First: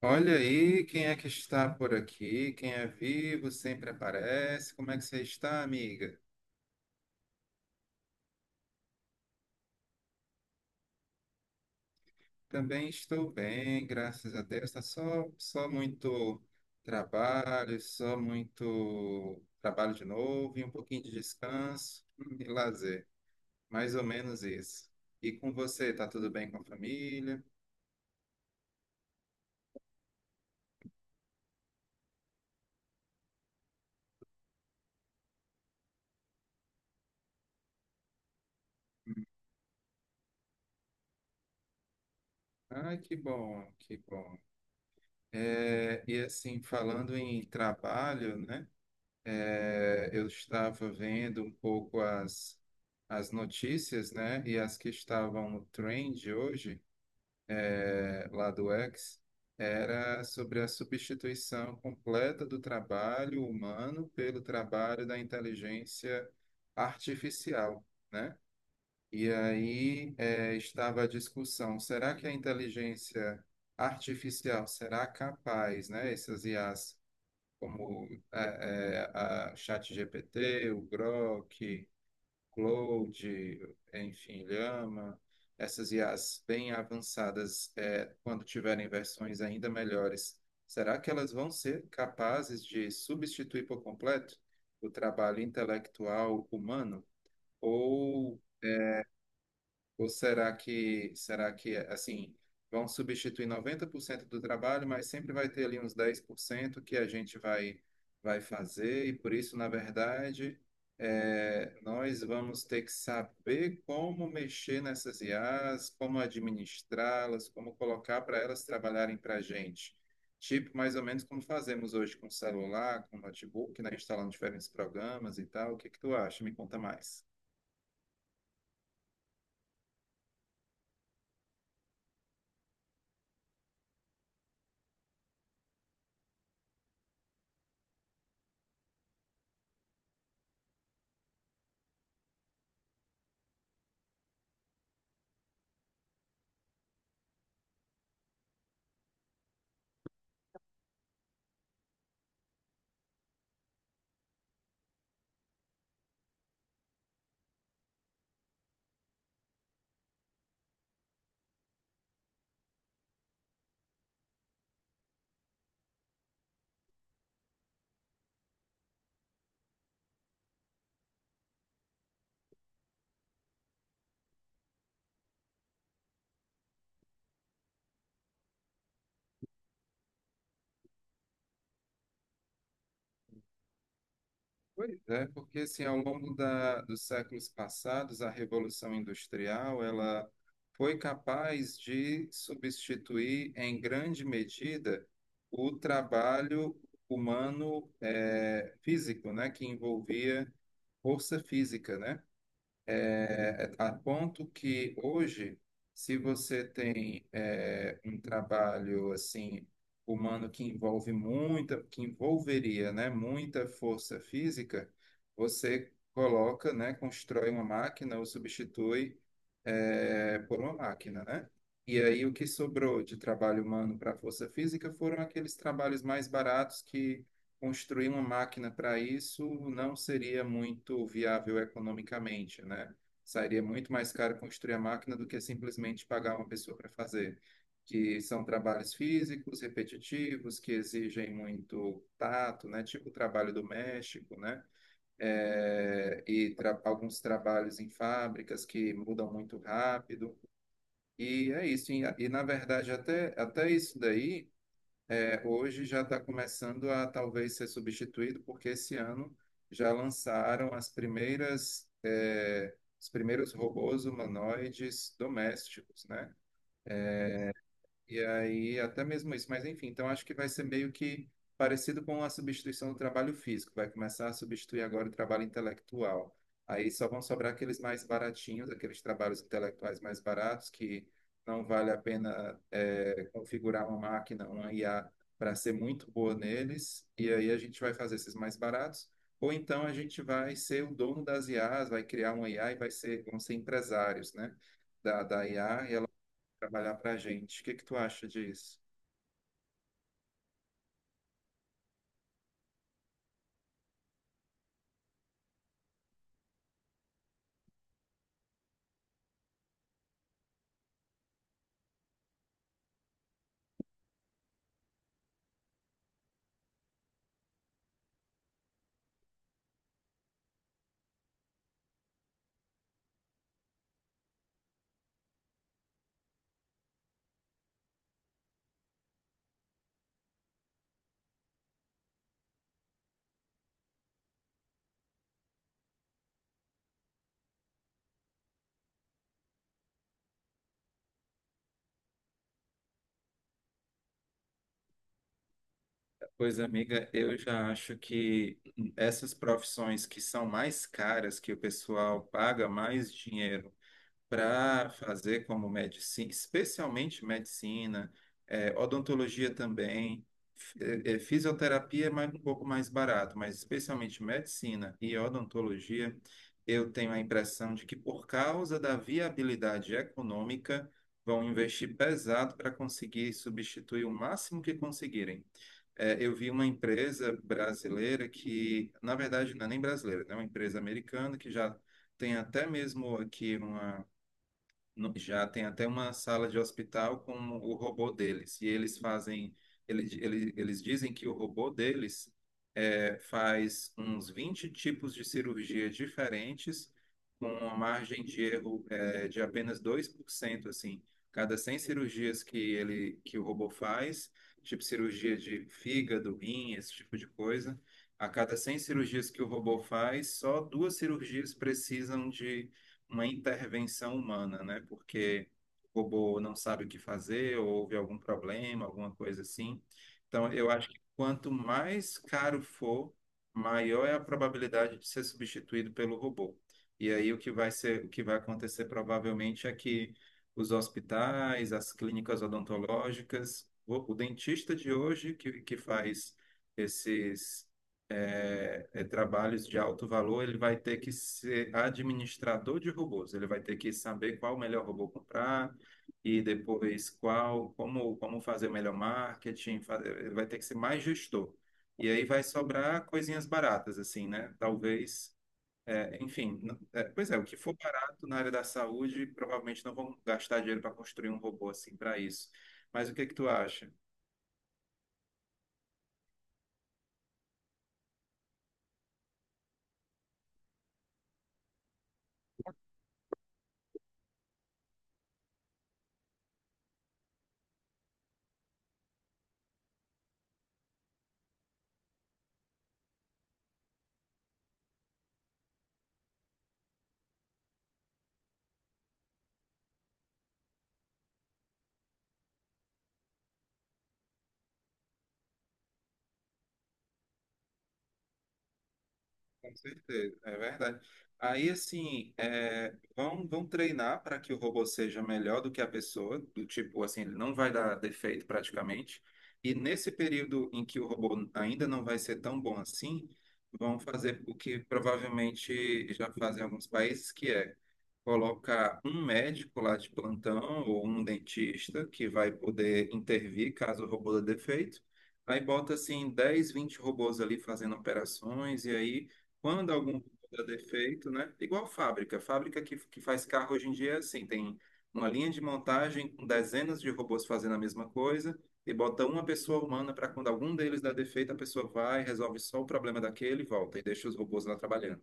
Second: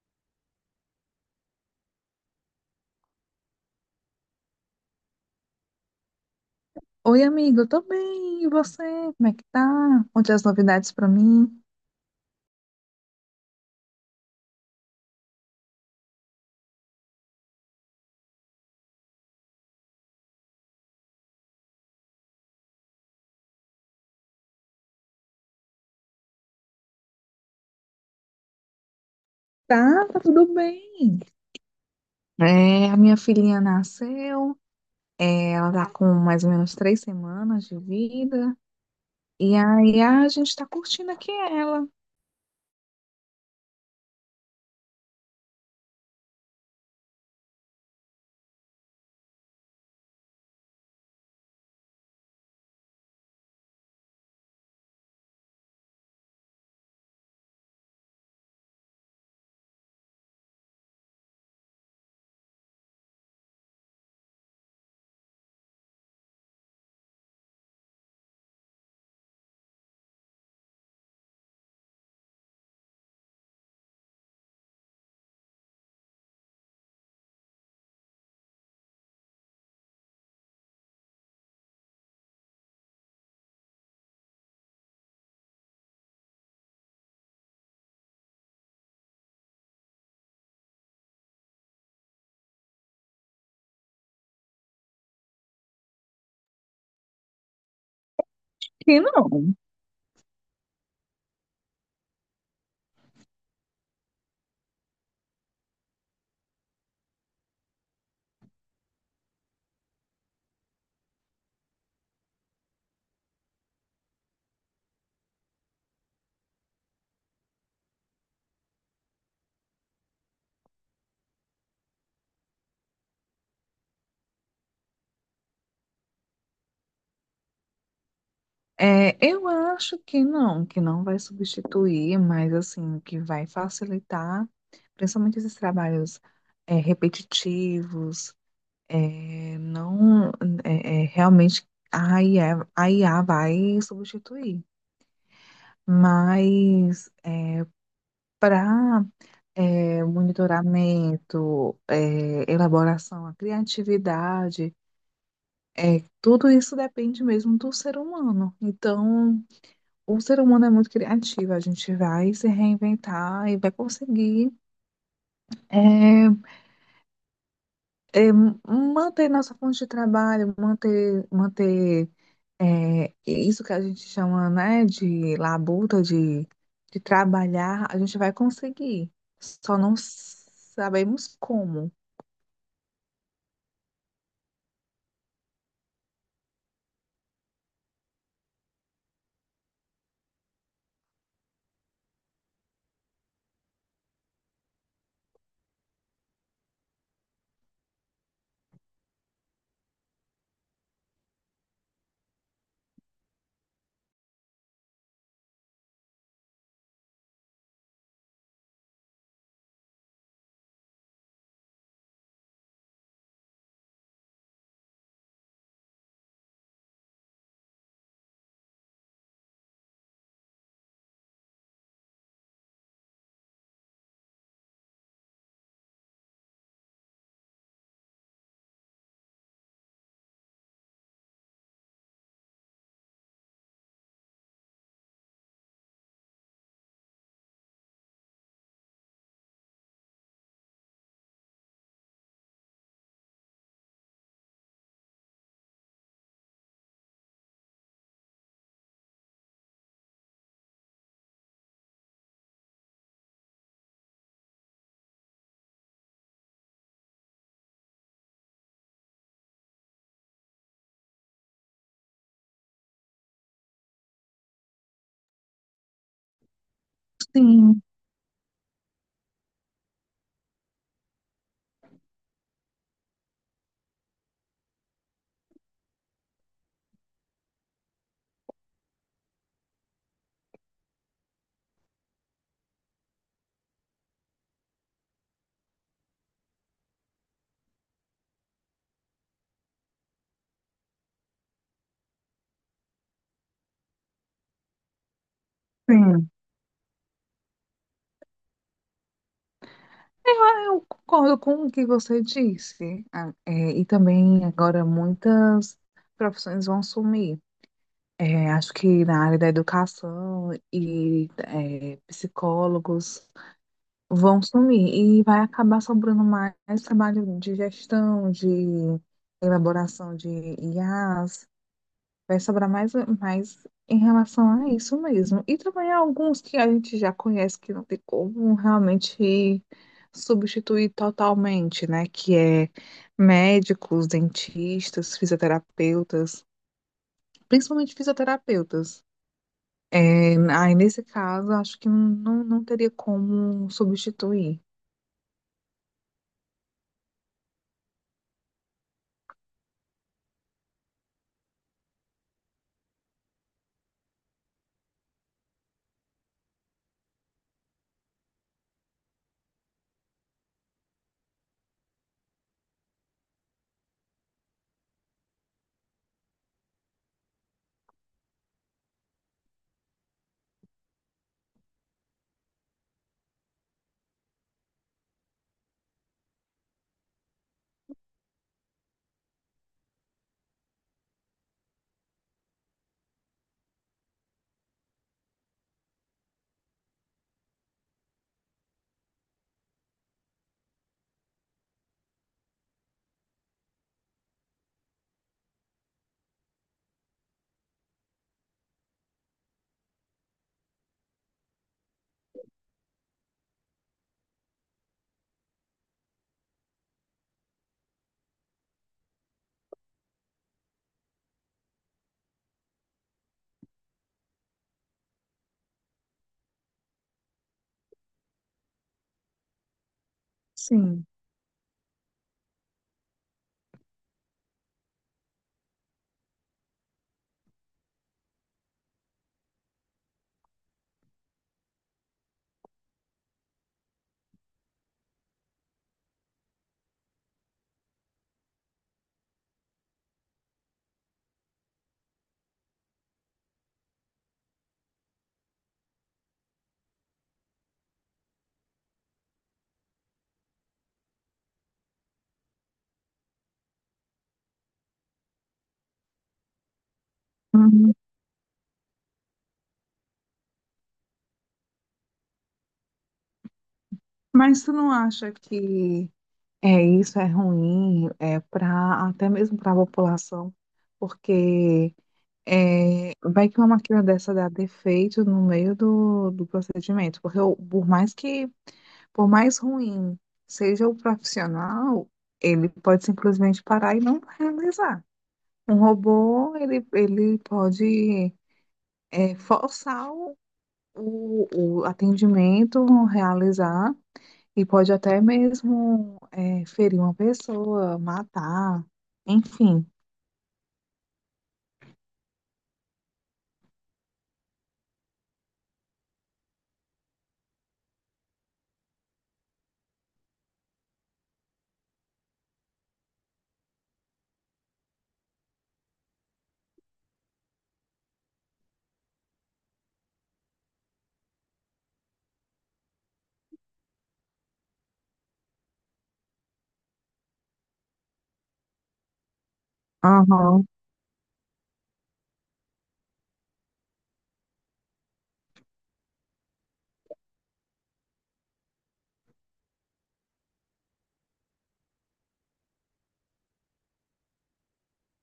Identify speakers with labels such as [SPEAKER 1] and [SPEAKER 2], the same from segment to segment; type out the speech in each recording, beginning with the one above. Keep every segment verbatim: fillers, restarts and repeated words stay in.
[SPEAKER 1] Olha aí quem é que está por aqui. Quem é vivo sempre aparece. Como é que você está, amiga?
[SPEAKER 2] Oi, amigo, eu tô bem. E você? Como é que tá? Onde as novidades pra mim?
[SPEAKER 1] Também estou bem, graças a Deus. Tá só, só muito trabalho, só muito trabalho de novo e um pouquinho de descanso hum, e lazer. Mais ou menos isso. E com você, tá tudo bem com a família?
[SPEAKER 2] Tá, tá tudo bem. É, a minha filhinha nasceu, é, ela tá com mais ou menos três semanas de vida, e aí a gente tá curtindo aqui ela.
[SPEAKER 1] Ah, que bom, que bom. É, e assim, falando em trabalho, né? É, eu estava vendo um pouco as, as notícias, né? E as que estavam no trend hoje, é, lá do X, era sobre a substituição completa do trabalho humano pelo trabalho da inteligência artificial, né? E aí, é, estava a discussão, será que a inteligência artificial será capaz, né? Essas I As como é, é, a ChatGPT, o Grok, Claude, enfim, Llama, essas I As bem avançadas, é, quando tiverem versões ainda melhores, será que elas vão ser capazes de substituir por completo o trabalho intelectual humano? Ou
[SPEAKER 2] Que não.
[SPEAKER 1] ou será que, será que, assim, vão substituir noventa por cento do trabalho, mas sempre vai ter ali uns dez por cento que a gente vai, vai fazer, e por isso, na verdade, é, nós vamos ter que saber como mexer nessas I As, como administrá-las, como colocar para elas trabalharem para a gente. Tipo, mais ou menos como fazemos hoje com celular, com notebook, né? Instalando diferentes programas e tal. O que que tu acha? Me conta mais.
[SPEAKER 2] É, eu acho que não, que não vai substituir, mas assim, que vai facilitar, principalmente esses trabalhos, é, repetitivos. É, não, é, é, realmente a I A, a I A vai substituir, mas para monitoramento, é, elaboração, a criatividade, é, tudo isso depende mesmo do ser humano. Então, o ser humano é muito criativo, a gente vai se reinventar e vai conseguir é, é, manter nossa fonte de trabalho, manter, manter É isso que a gente chama, né, de labuta, de, de trabalhar, a gente vai conseguir. Só não sabemos como.
[SPEAKER 1] Pois é, porque assim, ao longo da, dos séculos passados, a Revolução Industrial, ela foi capaz de substituir, em grande medida, o trabalho humano eh, físico, né, que envolvia força física, né? é, a ponto que hoje, se você tem é, um trabalho assim humano que envolve muita, que envolveria, né, muita força física, você coloca, né, constrói uma máquina ou substitui é, por uma máquina, né? E aí o que sobrou de trabalho humano para força física foram aqueles trabalhos mais baratos que construir uma máquina para isso não seria muito viável economicamente, né? Sairia muito mais caro construir a máquina do que simplesmente pagar uma pessoa para fazer, que são trabalhos físicos, repetitivos, que exigem muito tato, né? Tipo o trabalho doméstico, né? É, e tra- alguns trabalhos em fábricas que mudam muito rápido. E é isso. E, e, na verdade, até, até isso daí é, hoje já está começando a talvez ser substituído, porque esse ano já lançaram as primeiras, é, os primeiros robôs humanoides domésticos, né?
[SPEAKER 2] Sim,
[SPEAKER 1] E aí, até mesmo isso, mas enfim, então acho que vai ser meio que parecido com a substituição do trabalho físico, vai começar a substituir agora o trabalho intelectual. Aí só vão sobrar aqueles mais baratinhos, aqueles trabalhos intelectuais mais baratos, que não vale a pena eh, configurar uma máquina, uma I A, para ser muito boa neles, e aí a gente vai fazer esses mais baratos, ou então a gente vai ser o dono das I As, vai criar uma I A e vai ser, vão ser empresários, né? Da, da I A,
[SPEAKER 2] sim.
[SPEAKER 1] trabalhar para a gente. O que que tu acha disso?
[SPEAKER 2] Ah, eu concordo com o que você disse. Ah, é, e também agora muitas profissões vão sumir. É, acho que na área da educação e é, psicólogos, vão sumir e vai acabar sobrando mais trabalho de gestão, de elaboração de I As, vai sobrar mais, mais em relação a isso mesmo. E também alguns que a gente já conhece que não tem como realmente substituir totalmente, né? Que é médicos, dentistas, fisioterapeutas, principalmente fisioterapeutas. É, aí, nesse caso, acho que não, não teria como substituir.
[SPEAKER 1] Pois, amiga, eu já acho que essas profissões que são mais caras, que o pessoal paga mais dinheiro para fazer como medicina, especialmente medicina, eh, odontologia também, fi- eh, eh, fisioterapia é mais, um pouco mais barato, mas especialmente medicina e odontologia, eu tenho a impressão de que por causa da viabilidade econômica, vão investir pesado para conseguir substituir o máximo que conseguirem. Eh, eu vi uma empresa brasileira que, na verdade, não é nem brasileira, né? É uma empresa americana que já tem até mesmo aqui uma no- já tem até uma sala de hospital com o robô deles. E eles fazem, ele, ele, eles dizem que o robô deles é, faz uns vinte tipos de cirurgia diferentes, com uma margem de erro é, de apenas dois por cento assim. Cada cem cirurgias que ele, que o robô faz, tipo cirurgia de fígado, rim, esse tipo de coisa, a cada cem cirurgias que o robô faz, só duas cirurgias precisam uma intervenção humana, né? Porque o robô não sabe o que fazer, ou houve algum problema, alguma coisa assim. Então, eu acho que
[SPEAKER 2] Sim.
[SPEAKER 1] quanto mais caro for, maior é a probabilidade de ser substituído pelo robô. E aí o que vai ser, o que vai acontecer provavelmente é que os hospitais, as clínicas odontológicas, o, o dentista de hoje que, que faz esses é, é, trabalhos de alto valor, ele vai ter que ser administrador de robôs. Ele vai ter que saber qual o melhor robô comprar e depois qual, como, como fazer o melhor marketing. fa- Ele vai ter que ser mais gestor. E aí vai sobrar coisinhas baratas, assim, né? Talvez, é, enfim, não- é, pois é, o que for barato na área da saúde, provavelmente não vão gastar dinheiro para construir um robô assim para isso. Mas o que que tu acha?
[SPEAKER 2] Mas tu não acha que é isso é ruim é para até mesmo para a população, porque é, vai que uma máquina dessa dá defeito no meio do, do procedimento, porque o- por mais que, por mais ruim seja o profissional, ele pode simplesmente parar e não realizar. Um robô, ele, ele pode é, forçar o, o o atendimento, realizar. E pode até mesmo é, ferir uma pessoa, matar,
[SPEAKER 1] Com
[SPEAKER 2] enfim.
[SPEAKER 1] certeza, é verdade. Aí, assim, é, vão, vão treinar para que o robô seja melhor do que a pessoa, do tipo, assim, ele não vai dar defeito praticamente. E nesse período em que o robô ainda não vai ser tão bom assim, vão fazer o que provavelmente já fazem em alguns países, que é colocar um médico lá de plantão ou um dentista que vai poder intervir caso o robô dê defeito. Aí bota assim dez, vinte robôs ali fazendo operações, e aí quando algum robô dá
[SPEAKER 2] Aham,
[SPEAKER 1] defeito, né? Igual fábrica, fábrica que, que faz carro hoje em dia é assim, tem uma linha de montagem com dezenas de robôs fazendo a mesma coisa, e bota uma pessoa humana para quando algum deles dá defeito, a pessoa vai, resolve só o problema daquele e volta, e deixa os robôs lá trabalhando.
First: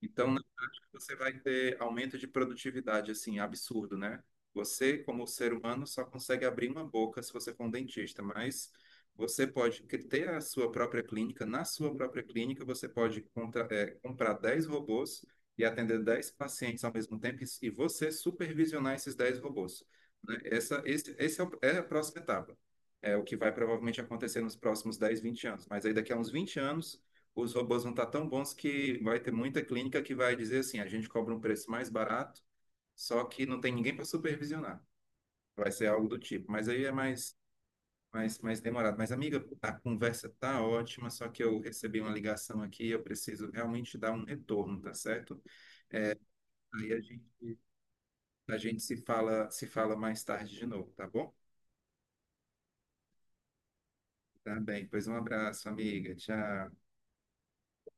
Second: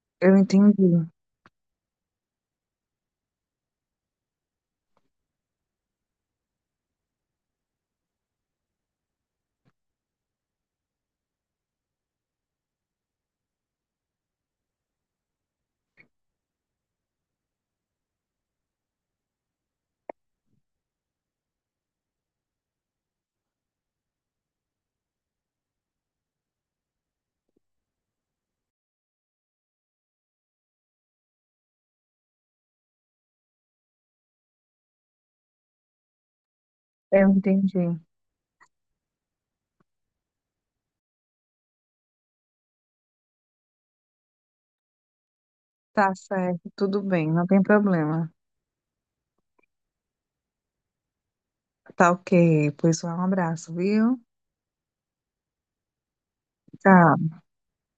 [SPEAKER 1] Então,
[SPEAKER 2] eu
[SPEAKER 1] na
[SPEAKER 2] entendi.
[SPEAKER 1] prática, você vai ter aumento de produtividade, assim, absurdo, né? Você, como ser humano, só consegue abrir uma boca se você for um dentista, mas você pode cri- ter a sua própria clínica. Na sua própria clínica, você pode contra- eh, comprar dez robôs e atender dez pacientes ao mesmo tempo e e você supervisionar esses dez robôs, né? Essa, esse, esse é, o- É a próxima etapa. É o que vai provavelmente acontecer nos próximos dez, vinte anos. Mas aí, daqui a uns vinte anos, os robôs vão estar tão bons que vai ter muita clínica que vai dizer assim, a gente cobra um preço mais barato, só que não tem ninguém para supervisionar. Vai ser algo do tipo, mas aí é
[SPEAKER 2] Eu
[SPEAKER 1] mais,
[SPEAKER 2] entendi.
[SPEAKER 1] mais, mais demorado. Mas, amiga, a conversa tá ótima, só que eu recebi uma ligação aqui e eu preciso realmente dar um retorno, tá certo?
[SPEAKER 2] Tá certo,
[SPEAKER 1] Aí a
[SPEAKER 2] tudo bem, não
[SPEAKER 1] gente,
[SPEAKER 2] tem problema.
[SPEAKER 1] a gente se fala, se fala mais tarde de novo, tá bom?
[SPEAKER 2] Tá, ok, pois um abraço, viu?
[SPEAKER 1] Tá bem, pois um abraço, amiga. Tchau.
[SPEAKER 2] Tchau.